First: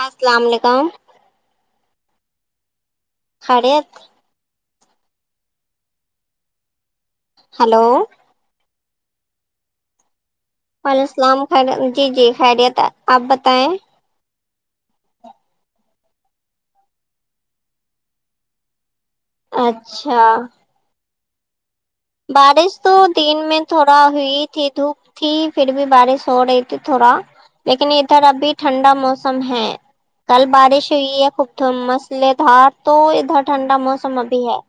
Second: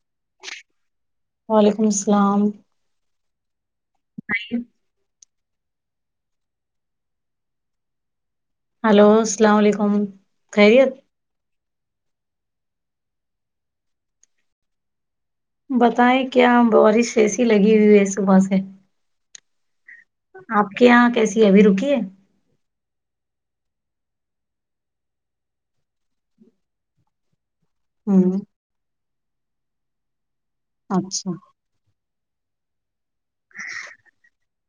السلام علیکم وعلیکم السلام خریت [unintelligible] ہلو ہلو اسلام علیکم خیریت وعلیکم السلام خیر جی جی خیریت ہیں آپ بتائیں بتائیں کیا بارش ایسی لگی ہوئی ہے صبح سے اچھا کیاں کیسی ہے ابھی رکی ہے بارش تو دن میں تھوڑا ہوئی تھی دھوپ تھی پھر بھی بارش ہو رہی تھی تھوڑا لیکن ادھر ہوں ابھی ٹھنڈا موسم ہے کل بارش ہوئی ہے اچھا خوب مسلہ دھار تو ادھر ٹھنڈا موسم ابھی ہے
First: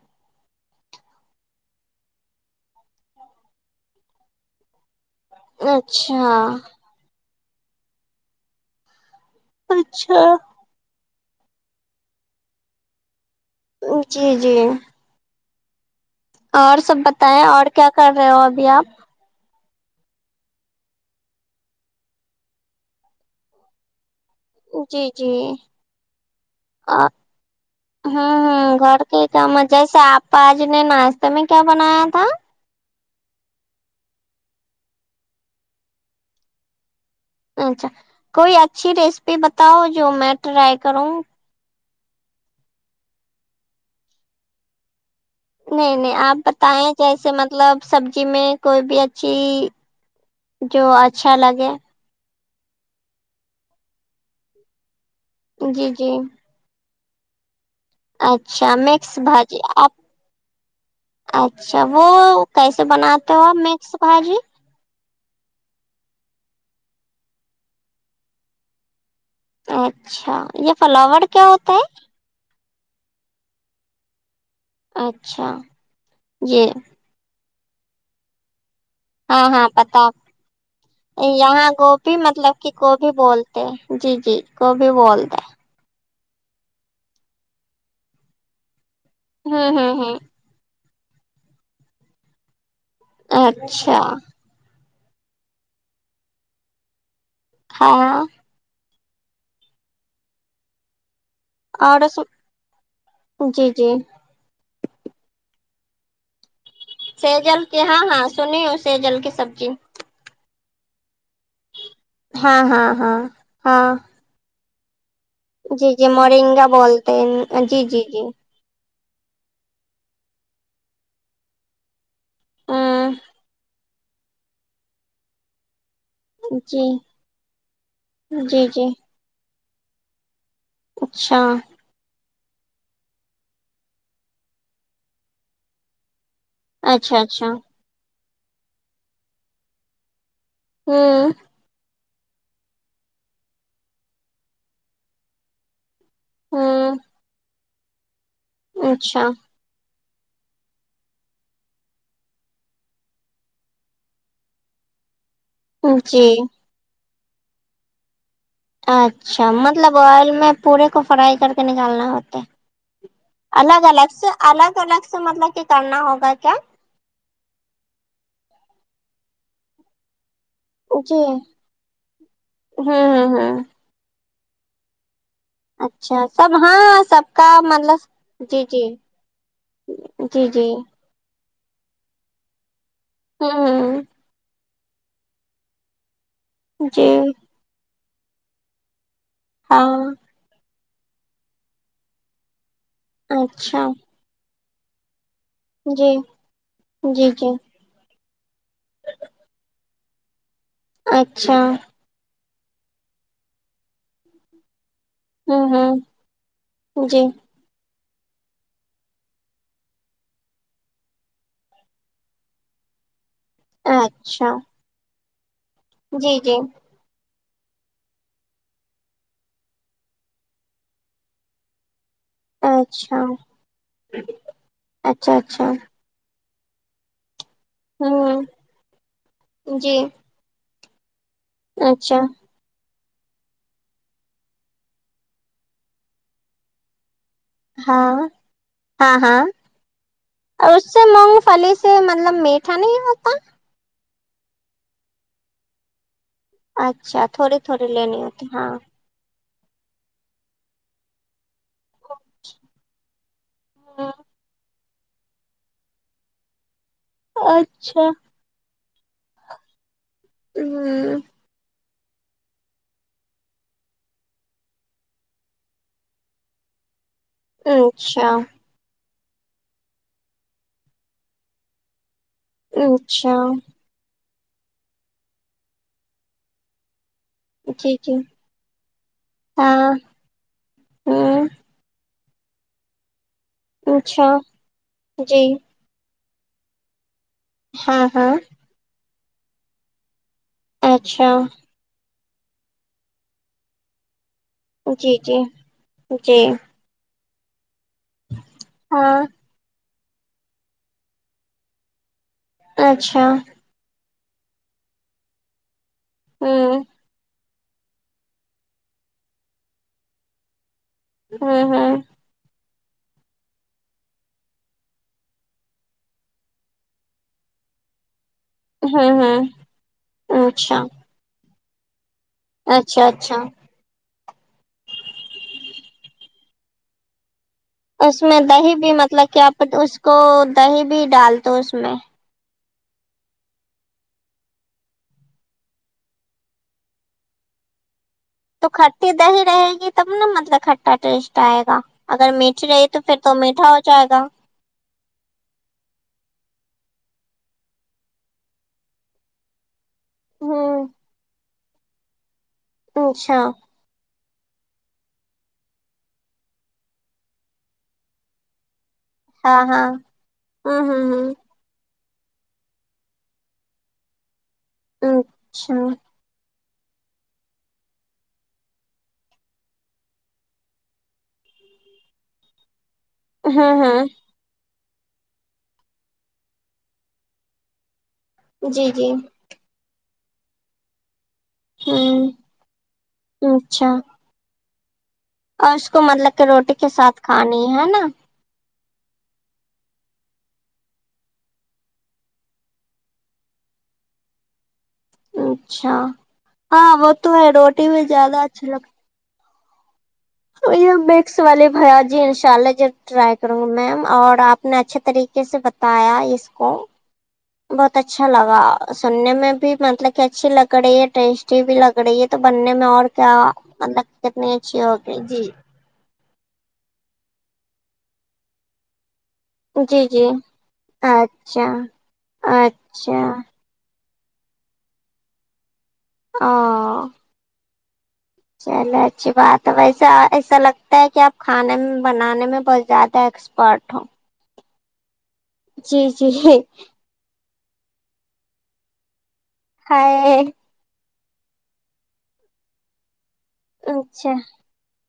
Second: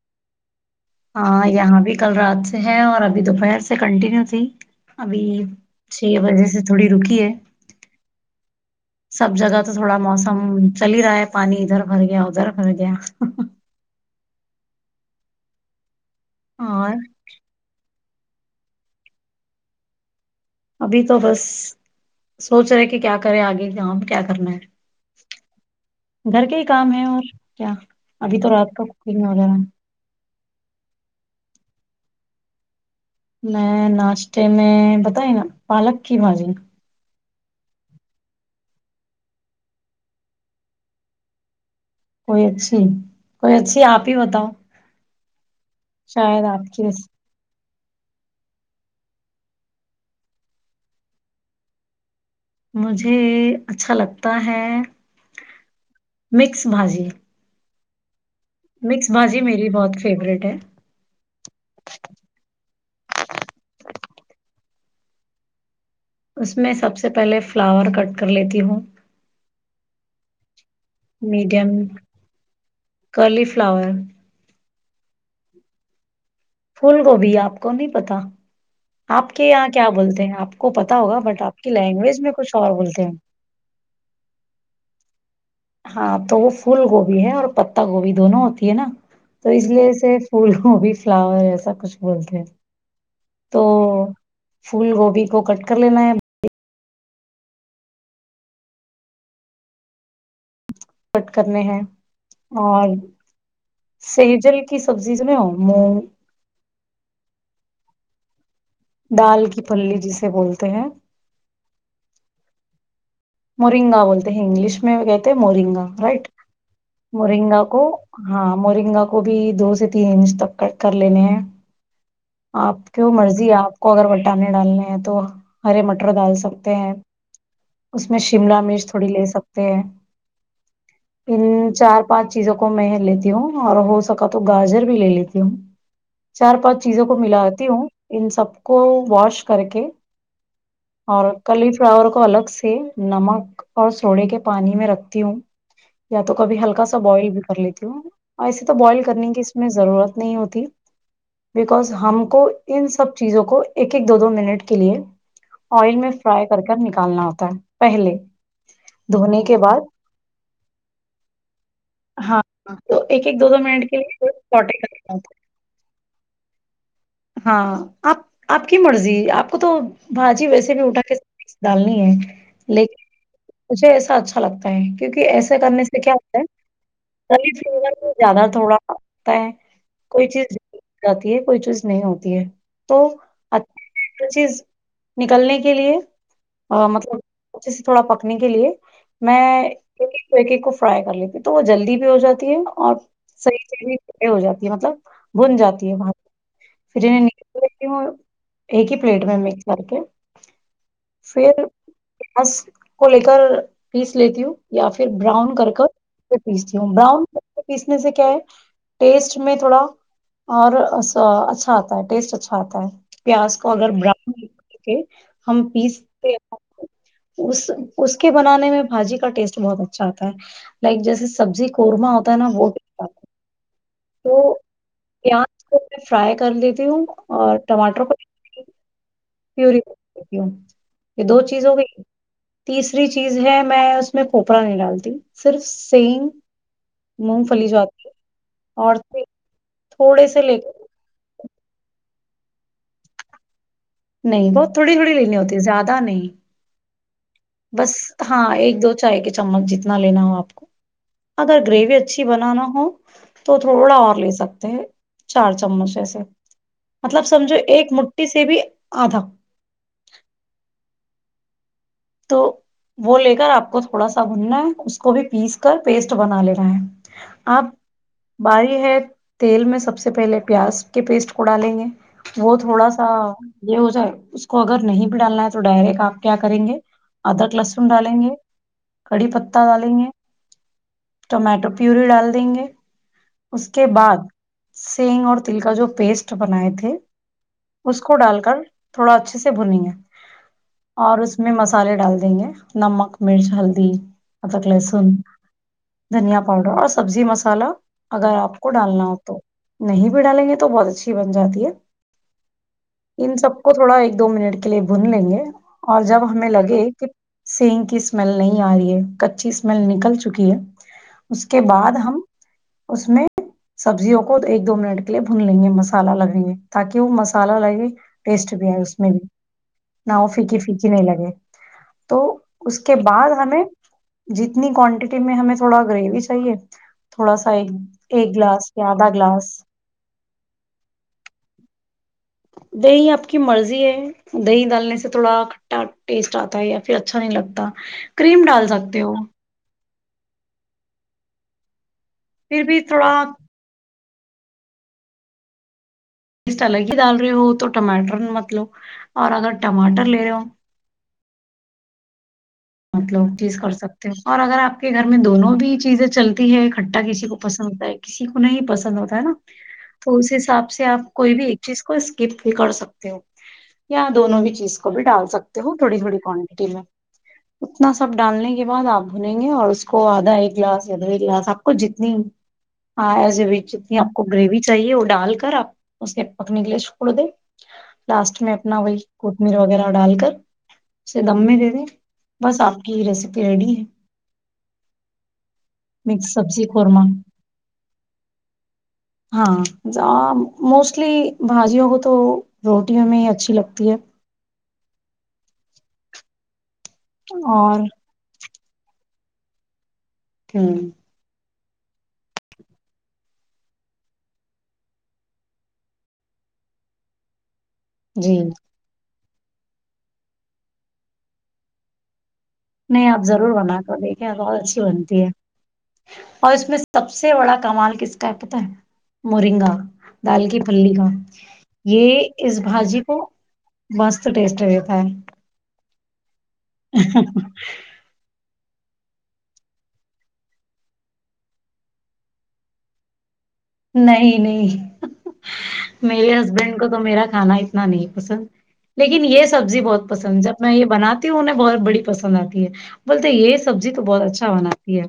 ہاں یہاں بھی کل رات سے ہے اور ابھی دوپہر سے کنٹینیو تھی ابھی چھ اچھا بجے سے تھوڑی رکی ہے سب جگہ تو تھوڑا موسم اچھا چل ہی رہا ہے پانی ادھر بھر گیا ادھر بھر گیا جی جی اور سب بتائے اور کیا کر رہے ہو ابھی آپ ابھی تو بس سوچ رہے کہ کیا کرے آگے جاں کیا کرنا ہے جی جی گھر کے ہی کام ہے اور کیا ھمم ابھی تو رات ھمم کا گھر کے کوکنگ کام وغیرہ جس آپ آج نے ناشتے میں کیا بنایا تھا میں ناشتے میں بتائی نا پالک کی بھاجی اچھا کوئی اچھی ریسیپی بتاؤ جو میں ٹرائی کروں کوئی اچھی کوئی اچھی آپ ہی بتاؤ نہیں نہیں آپ شاید کی بتائیں ریس کیسے مطلب سبزی میں کوئی بھی اچھی جو اچھا لگے مجھے اچھا لگتا ہے جی جی مکس بھاجی اچھا مکس بھاجی میری آپ بہت فیوریٹ ہے اچھا وہ کیسے بناتے ہو آپ مکس بھاجی اس میں سب سے پہلے فلاور کٹ کر لیتی ہوں اچھا یہ فلاور کیا میڈیم ہوتا ہے کرلی فلاور اچھا جی پھول گوبی آپ کو نہیں پتا آپ ہاں کے ہاں یہاں کیا پتا بولتے ہیں آپ کو پتا ہوگا بٹ آپ یہاں کی گوبھی لینگویج میں کچھ مطلب کہ اور بولتے گوبھی ہیں جی جی گوبی بولتے ہے ہاں تو وہ فھول گوبھی ہے اور پتا گوبھی دونوں ہوتی ہے نا تو اس ہوں لیے ہوں سے ہوں پھول وہ بھی فلاور ایسا کچھ بولتے ہیں تو اچھا پھول گوبھی کو کٹ کر لینا ہے ہاں کٹ کرنے ہیں اور اس اور جی جی سیجل کی سبزیز [unintelligible] میں سجل کے ہاں ہاں سنی ہو دال کی پلی جسے بولتے ہیں ہاں ہاں ہاں ہاں مورنگا بولتے ہیں انگلش میں اس میں کہتے مورنگا جی جی رائٹ مورنگا بولتے مورنگا ہیں کو جی جی جی ہاں مورنگا کو بھی دو سے تین انچ تک کٹ کر لینے ہیں آپ کیوں ہوں مرضی ہے آپ کو اگر وٹانے ڈالنے ہیں تو ہرے مٹر ڈال سکتے جی ہیں اس میں شملہ جی مرچ جی تھوڑی لے سکتے ہیں اچھا تین چار پانچ چیزوں کو میں لیتی ہوں اور ہو سکا تو گاجر بھی لے لیتی ہوں چار پانچ چیزوں کو اچھا اچھا ملاتی ہوں ان سب کو واش کر کے ہوں اور کلی فلاور کو الگ سے نمک اور سوڑے کے پانی میں رکھتی ہوں یا تو کبھی ہلکا ہوں سا بوائل بھی کر لیتی ہوں ایسے تو بوائل اچھا کرنی کی میں ضرورت نہیں ہوتی بکز ہم کو ان سب چیزوں کو ایک ایک دو دو منٹ کے لیے آئل میں جی فرائی کر کر نکالنا ہوتا ہے پہلے دھونے اچھا کے بعد مطلب آئل میں پورے کو فرائی کر کے نکالنا ہوتا ہاں تو ایک ایک دو دو الگ منٹ کے الگ سے لیے سوٹے الگ الگ کرنا سے ہوتا مطلب کہ کرنا ہوگا کیا ہاں آپ آپ کی مرضی آپ کو تو بھاجی ویسے بھی اٹا کے [unintelligible] ڈالنی ہے لیکن ہاں ہاں مجھے ایسا اچھا لگتا ہے کیونکہ ایسا کرنے سے کیا اچھا ہوتا ہے سب ہاں سب کا گلی فلیور مطلب بھی زیادہ جی تھوڑا جی ہوتا ہے جی جی ہوجاتی ہے کوئی چیز نہیں ہوتی ہے تو اپ ہوں چیز نکلنے کے لیے اں جی مطلب اچھے سے تھوڑا پکنے کے لیے میں ہاں ایک ایک کو فرائی کر لیتی تو وہ جلدی بھی ہو جاتی ہے اور اچھا صحیح ہو جاتی ہے مطلب بھن جاتی ہے وہاں جی پھر انہیں جی جی نکال کے وہ ایک ہی پلیٹ میں مکس کر کے اچھا پھر پس کو لے کر پیس لیتی ہوں یا پھر براؤن ہوں کر ہوں پیستی ہوں براؤن جی پیسنے سے کیا ہے ٹیسٹ میں تھوڑا اور ایسا اچھا آتا ہے ٹیسٹ اچھا آتا ہے پیاز کو اگر براؤن اچھا کر کے ہم پیس جی جی اس اس کے بنانے میں بھاجی کا ٹیسٹ بہت اچھا آتا ہے لائک جیسے سبزی قورمہ ہوتا ہے نا وہ ٹ اچھا تو اچھا پیاز اچھا کو میں فرائی کر لیتی ہوں اور ٹماٹر کو ہوں پیوری جی کرلیتی ہوں یہ دو چیز ہو گئی اچھا تیسری چیز ہے میں اس میں پھوپڑا نہیں ڈالتی صرف سنگ مونگ پھلی جاتی ہے ہاں اور ہاں ہاں تھوڑے سے لے اور کر اس سے مونگ فھلی سے مطلب میٹھا نہیں ہوتا نہیں تو تھوڑی تھوڑی لینی ہوتی ہے زیادہ نہیں اچھا تھوڑی تھوڑی بس لینی ہوتی ہاں ایک دو چائے کے چمچ جتنا لینا ہو آپ کو اگر گریوی اچھی بنانا ہو تو تھوڑا اور لے سکتے ہیں چار چمچ ایسے مطلب سمجھو ایک اچھا مٹی سے بھی آدھا ہوں تو وہ لے کر آپ کو تھوڑا سا بھنا ہے اس کو بھی پیس کر پیسٹ بنا لینا ہے آپ اچھا باری ہے تیل میں سب سے پہلے پیاز کے پیسٹ کو ڈالیں گے وہ تھوڑا سا اچھا یہ ہو جائے اس کو اگر نہیں بھی ڈالنا ہے تو ڈائریک آپ کیا کریں گے ادرک لہسن جی جی ڈالیں گے کڑی پتا ہاں ڈالیں گے ہوں ٹما ٹر پیوری ڈال دیں گے اس کے اچھا بعد سینگ اور جی تل کا جو پیسٹ بناے تھے اس ہاں کو ہاں ڈال کر تھوڑا اچھے سے بھونے گے اور اچھا اس میں مسالے ڈال دیں گے نمک مرچ ہلدی ادرک لہسن جی جی دھنیا جی پاؤڈر اور سبزی مسالہ اگر آپ کو ڈالنا ہو ہاں تو نہیں بھی ڈالیں گے تو بہت اچھی بن جاتی ہے اچھا ان سب کو تھوڑا ایک دو منٹ کے لیے بھون لیں گے اور جب ہمیں لگے ہوں کہ سینگ کی اسمیل نہیں آ رہی ہے کچی اسمیل نکل چکی ہے اس کے ہوں ہوں بعد ہم اس میں سبزیوں کو ایک دو منٹ کے لیے بھن لیں گے مسالہ لگیں گے تاکہ وہ مسالہ لگے ٹیسٹ بھی آۓ اس میں بھی ہوں ہوں نہ وہ پھیکی اچھا پھیکی نہیں لگے تو اس کے اچھا بعد اچھا ہمیں جتنی کوانٹٹی میں ہمیں تھوڑا گریوی چاہیے تھوڑا سا ایک اس ایک میں گلاس دہی یا بھی آدھا مطلب کیا گلاس اس کو دہی بھی ڈال دو اس میں دہی آپ کی مرضی ہے دہی ڈالنے سے تھوڑا کھٹا ٹیسٹ آتا ہے یا پھر اچھا نہیں لگتا کریم تو ڈال سکتے کھٹی ہو دہی رہے گی تب نا مطلب کھٹا ٹیسٹ آئے گا اگر پھر میٹھی بھی رہے تو تھوڑا پھر تو میٹھا ہو جائے گا پیسٹ الگ ہی ڈال رہے ہو تو ٹماٹر مت لو اور اگر ٹماٹر لے رہے ہو ہوں مطلب اچھا ٹیسٹ کر سکتے اور اگر آپ کے گھر میں دونوں بھی چیزیں چلتی ہے کھٹا کسی کو پسند کا ہے کسی کو نہیں پسند ہوتا ہے نا ہاں ہاں تو اس حساب سے ہوں آپ ہوں کوئی بھی چیز کو اسکپ بھی کر سکتے ہو یا دونوں بھی چیز کو بھی ہوں ڈال سکتے اچھا ہو تھوڑی تھوڑی کوانٹٹی میں اتنا سب ڈالنے کے بعد آپ بھنے گے اور اس کو آدھا ایک گلاس یا دو گلاس آپ کو جتنی ہاں ایس یور وش ہاں جتنی ہاں آپ کو گریوی چاہیے وہ ڈال کر آپ اسے پکنے کے لیےچھوڑ دے لاسٹ اس میں اپنا جی وہی جی کوتھمیر وغیرہ ڈال کر اسے دم میں دے دیں ہوں بس آپ کی یہ ریسیپی ریڈی ہے اچھا اور اس کو مکس مطلب کہ سبزی روٹی کے قورمہ ساتھ کھانی ہے نا ہاں زا موسٹلی بھاجیوں کو تو روٹیوں میں اچھی لگتی ہے اچھا ہاں وہ تو ہے اور روٹی میں زیادہ اچھا لگتی ہ یہ میکس والے بھیا جی ان شاء اللہ جب ٹرائی کروں گی میم اور آپ نے اچھے طریقے سے بتایا اس کو بہت اچھا جی لگا سننے میں بھی مطلب کہ اچھی لگری ہے ٹیسٹی بھی لگری ہے تو بننے میں اور نہیں آپ کیا ضرور بنا کر مطلب دیکھیں کتنی بہت اچھی ہوگی بنتی ہے جی اور اس میں سب سے بڑا کمال کس کا ہے پتا ہے مورنگا جی جی دال کی پھلی کا اچھا یہ اس بھاجی کو اچھا مست ٹیسٹ رہتا ہے آں ہی ہی ہی۔۔۔۔ چلو اچھی بات ہے ویسا ایسا لگتا ہے کہ آپ کھانے میں بنانے میں بہت زیادہ سپوٹ نہیں نہیں جی جی میرے ہسبینڈ کو تو میرا کھانا نہیں پسند لیکن یہ سبزی بہت ہائے پسند جب میں یہ بناتی ہوں انھیں بہت بڑی پسند آتی ہے بولتے یہ سبزی تو بہت اچھا بنا یہ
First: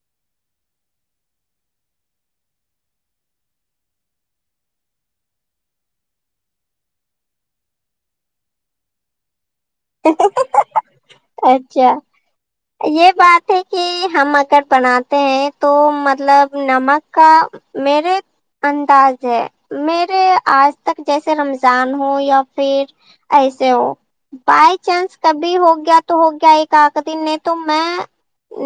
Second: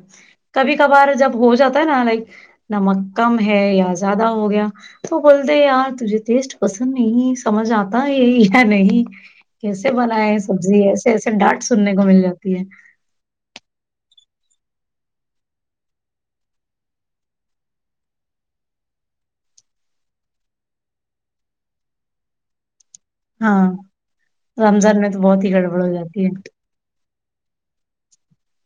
کبھی کبھار جب ہو جاتا ہے نا لائک نمک کم ہے یا زیادہ ہو گیا تو بولتے یار تجھے ٹیسٹ پسند نہیں سمجھ آتا یہ یا نہیں کیسے بنائے سبزی ایسے ایسے ڈانٹ سننے اچھا کو مل جاتی ہے یہ بات کہ ہم اگر بناتے ہیں تو مطلب نمک کا میرے انداز ہے میرے آج تک جیسے رمضان ہو یا پھر ہاں ایسے ہو بائی رمضان میں چانس تو بہت ہی کبھی ہو گڑبڑ گیا تو جاتی ہے ہو گیا ایک کاد دن نے تو میں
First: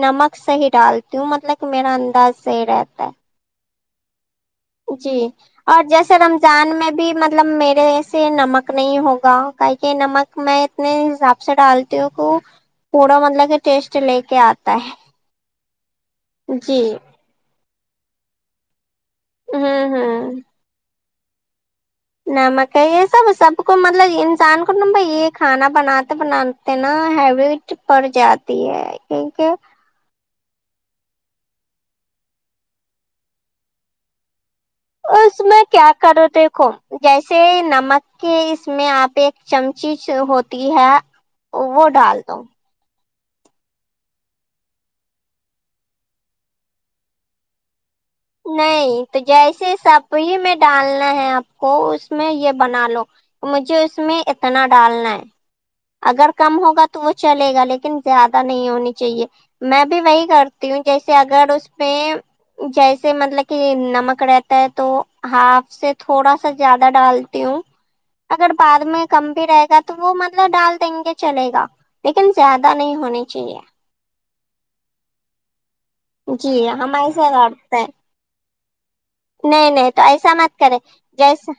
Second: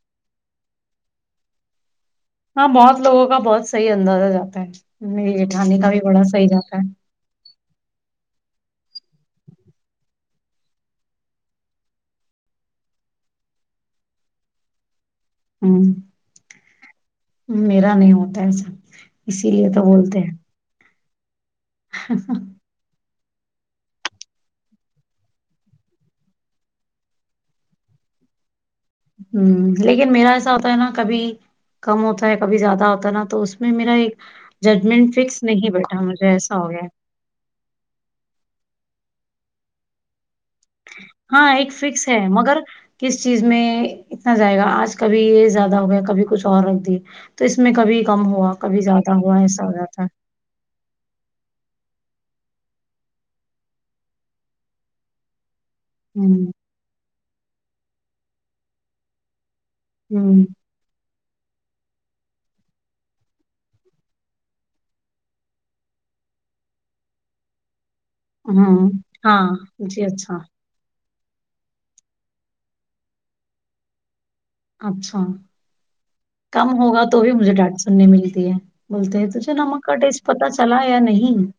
نمک صحیح ڈالتی ہوں مطلب کہ میرا انداز صحیح ہاں بہت رہتا ہے لوگوں کا بہت صحیح اندازہ جاتا ہے جی میری جیٹھانی اور کا بھی جیسے بڑا صحیح رمضان جاتا میں بھی مطلب میرے سے نمک نہیں ہوگا کہہ کہ نمک میں اتنے حساب سے ڈالتی ہوں کہ پڑا مطلب کہ ٹیسٹ لے کے آتا ہے ہوں جی میرا نہیں ہوتا ایسا اسی لیے تو ہوں بولتے ہوں ہیں نہ مکائی یہ سب سب کو مطلب انسان کو ناں بھائی یہ کھانا بناتے بناتے ناں ہیبٹ پڑ جاتی ہے کیونکہ ہوں لیکن میرا ایسا ہوتا ہے ناں کبھی کم ہوتا ہے کبھی زیادہ ہوتا ہے ناں تو اس میں میرا ایک ججمنٹ اس فکس میں نہیں کیا بیٹھا کرو مجھے ایسا ہو دیکھو گیا ہے جیسے نمک کے اس میں آپ ایک چمچی ہو تی ہے ہاں ایک وہ فکس ہے ڈال دو مگر کس چیز میں اتنا جائے گا آج کبھی یہ زیادہ ہو گیا کبھی کچھ اور رکھ دیا تو اس میں کبھی کم ہوا کبھی نہیں زیادہ تو ہوا ایسا ہو جیسے جاتا ہے سپری میں ڈالنا ہے آپ کو اس میں یہ بنا لو مجھے اس میں اتنا ڈالنا ہے اگر ہوں کم ہوگا تو وہ چلے گا لیکن زیادہ نہیں ہونی چاہیے میں بھی وہی کر تی ہوں جیسے اگر اس میں جیسے سے مطلب کہ نمک رہتا ہے تو ہاف سے تھوڑا سا زیادہ ڈالتی ہوں اگر ہاں بعد میں کم بھی رہے گا ہاں تو جی وہ اچھا مطلب ڈال دیں گے چلے گا لیکن زیادہ نہیں ہونی چاہیے اچھا کم جی ہم ہوگا تو ایسا بھی مجھے کرتے ڈانٹ ہیں سننے ملتی ہے بولتے ہیں تجھے نہیں نمک نہیں کا تو ٹیسٹ ایسا پتہ مت کرے چلا یا نہیں جیسے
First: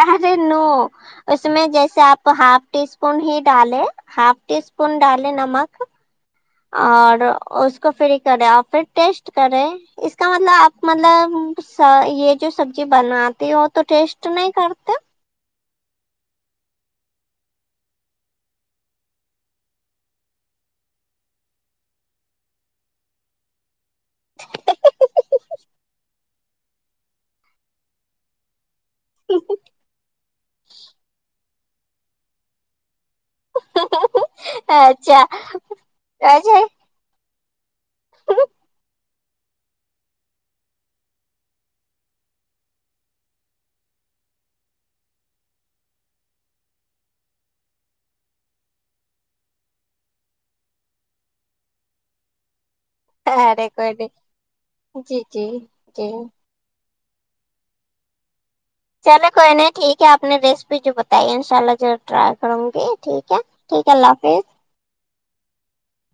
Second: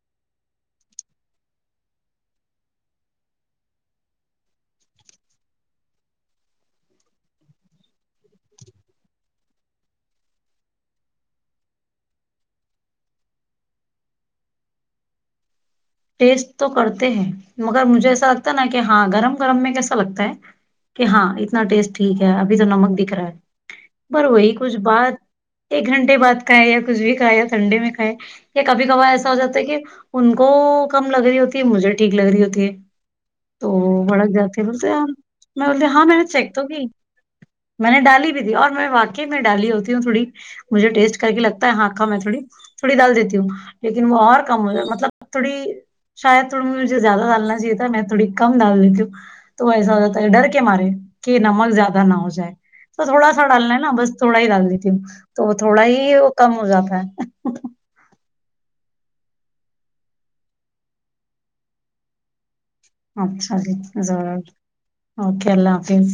ارے نو اس میں جیسے آپ ہاف ٹی اسپون ہی ڈالیں ہاف ٹی اسپون ڈالیں نمک اور اس کو فری کرے اور پھر ٹیسٹ کرے اس کا مطلب آپ مطلب یہ جو سبزی بناتی ہو تو ٹیسٹ نہیں کرتے ٹیسٹ تو کرتے ہیں مگر مجھے ایسا لگتا ہے نا کہ ہاں گرم گرم میں کیسا لگتا ہے کہ ہاں اتنا ٹیسٹ ٹھیک ہے ابھی تو نمک دکھ رہا ہے پر وہی کچھ بات ایک گھنٹے بعد کھائے یا کچھ بھی کھائے یا ٹھنڈے میں کھائے یا کبھی کبار ایس ایسا ہوجاتا ہے کہ ان کو کم لگ رہی ہوتی ہے مجھے ٹھیک لگ رہی ہوتی ہے تو بھڑک جاتے بولتے اچھا میں بولتی ہاں میں چیک اچھا تو کی میں نے ڈالی بھی دی اور میں واقع میں ڈالی ہوتی ہوں تھوڑی مجھے ٹیسٹ کرکے لگتا ہے ہاں کم ہے تھوڑی تھوڑی ڈال دیتی ہوں لیکن وہ اور کم ہو جا مطلب تھوڑی شاید تھوڑی مجھے زیادہ ڈالنا چاہیے تھا میں تھوڑی کم ڈال دیتی ہوں تو ایسا ہو جاتا ہے ڈر کے مارے کہ نمک زیادہ نہ ہوجائے تو تھوڑا سا ارے ڈالنا ہے کوئی ناں نہیں بس تھوڑا ہی ڈال دیتی ہوں جی تو جی وہ تھوڑا ہی جی وہ کم ہوجاتا ہے چلے کوئی نہیں ٹھیک ہے آپ نے ریسیپی جو بتائی ہے ان شاء اللہ جو ٹرائی کروں گی ٹھیک ہے اچھا جی ٹھیک ہے اللہ ضرور حافظ اوکے اللہ حافظ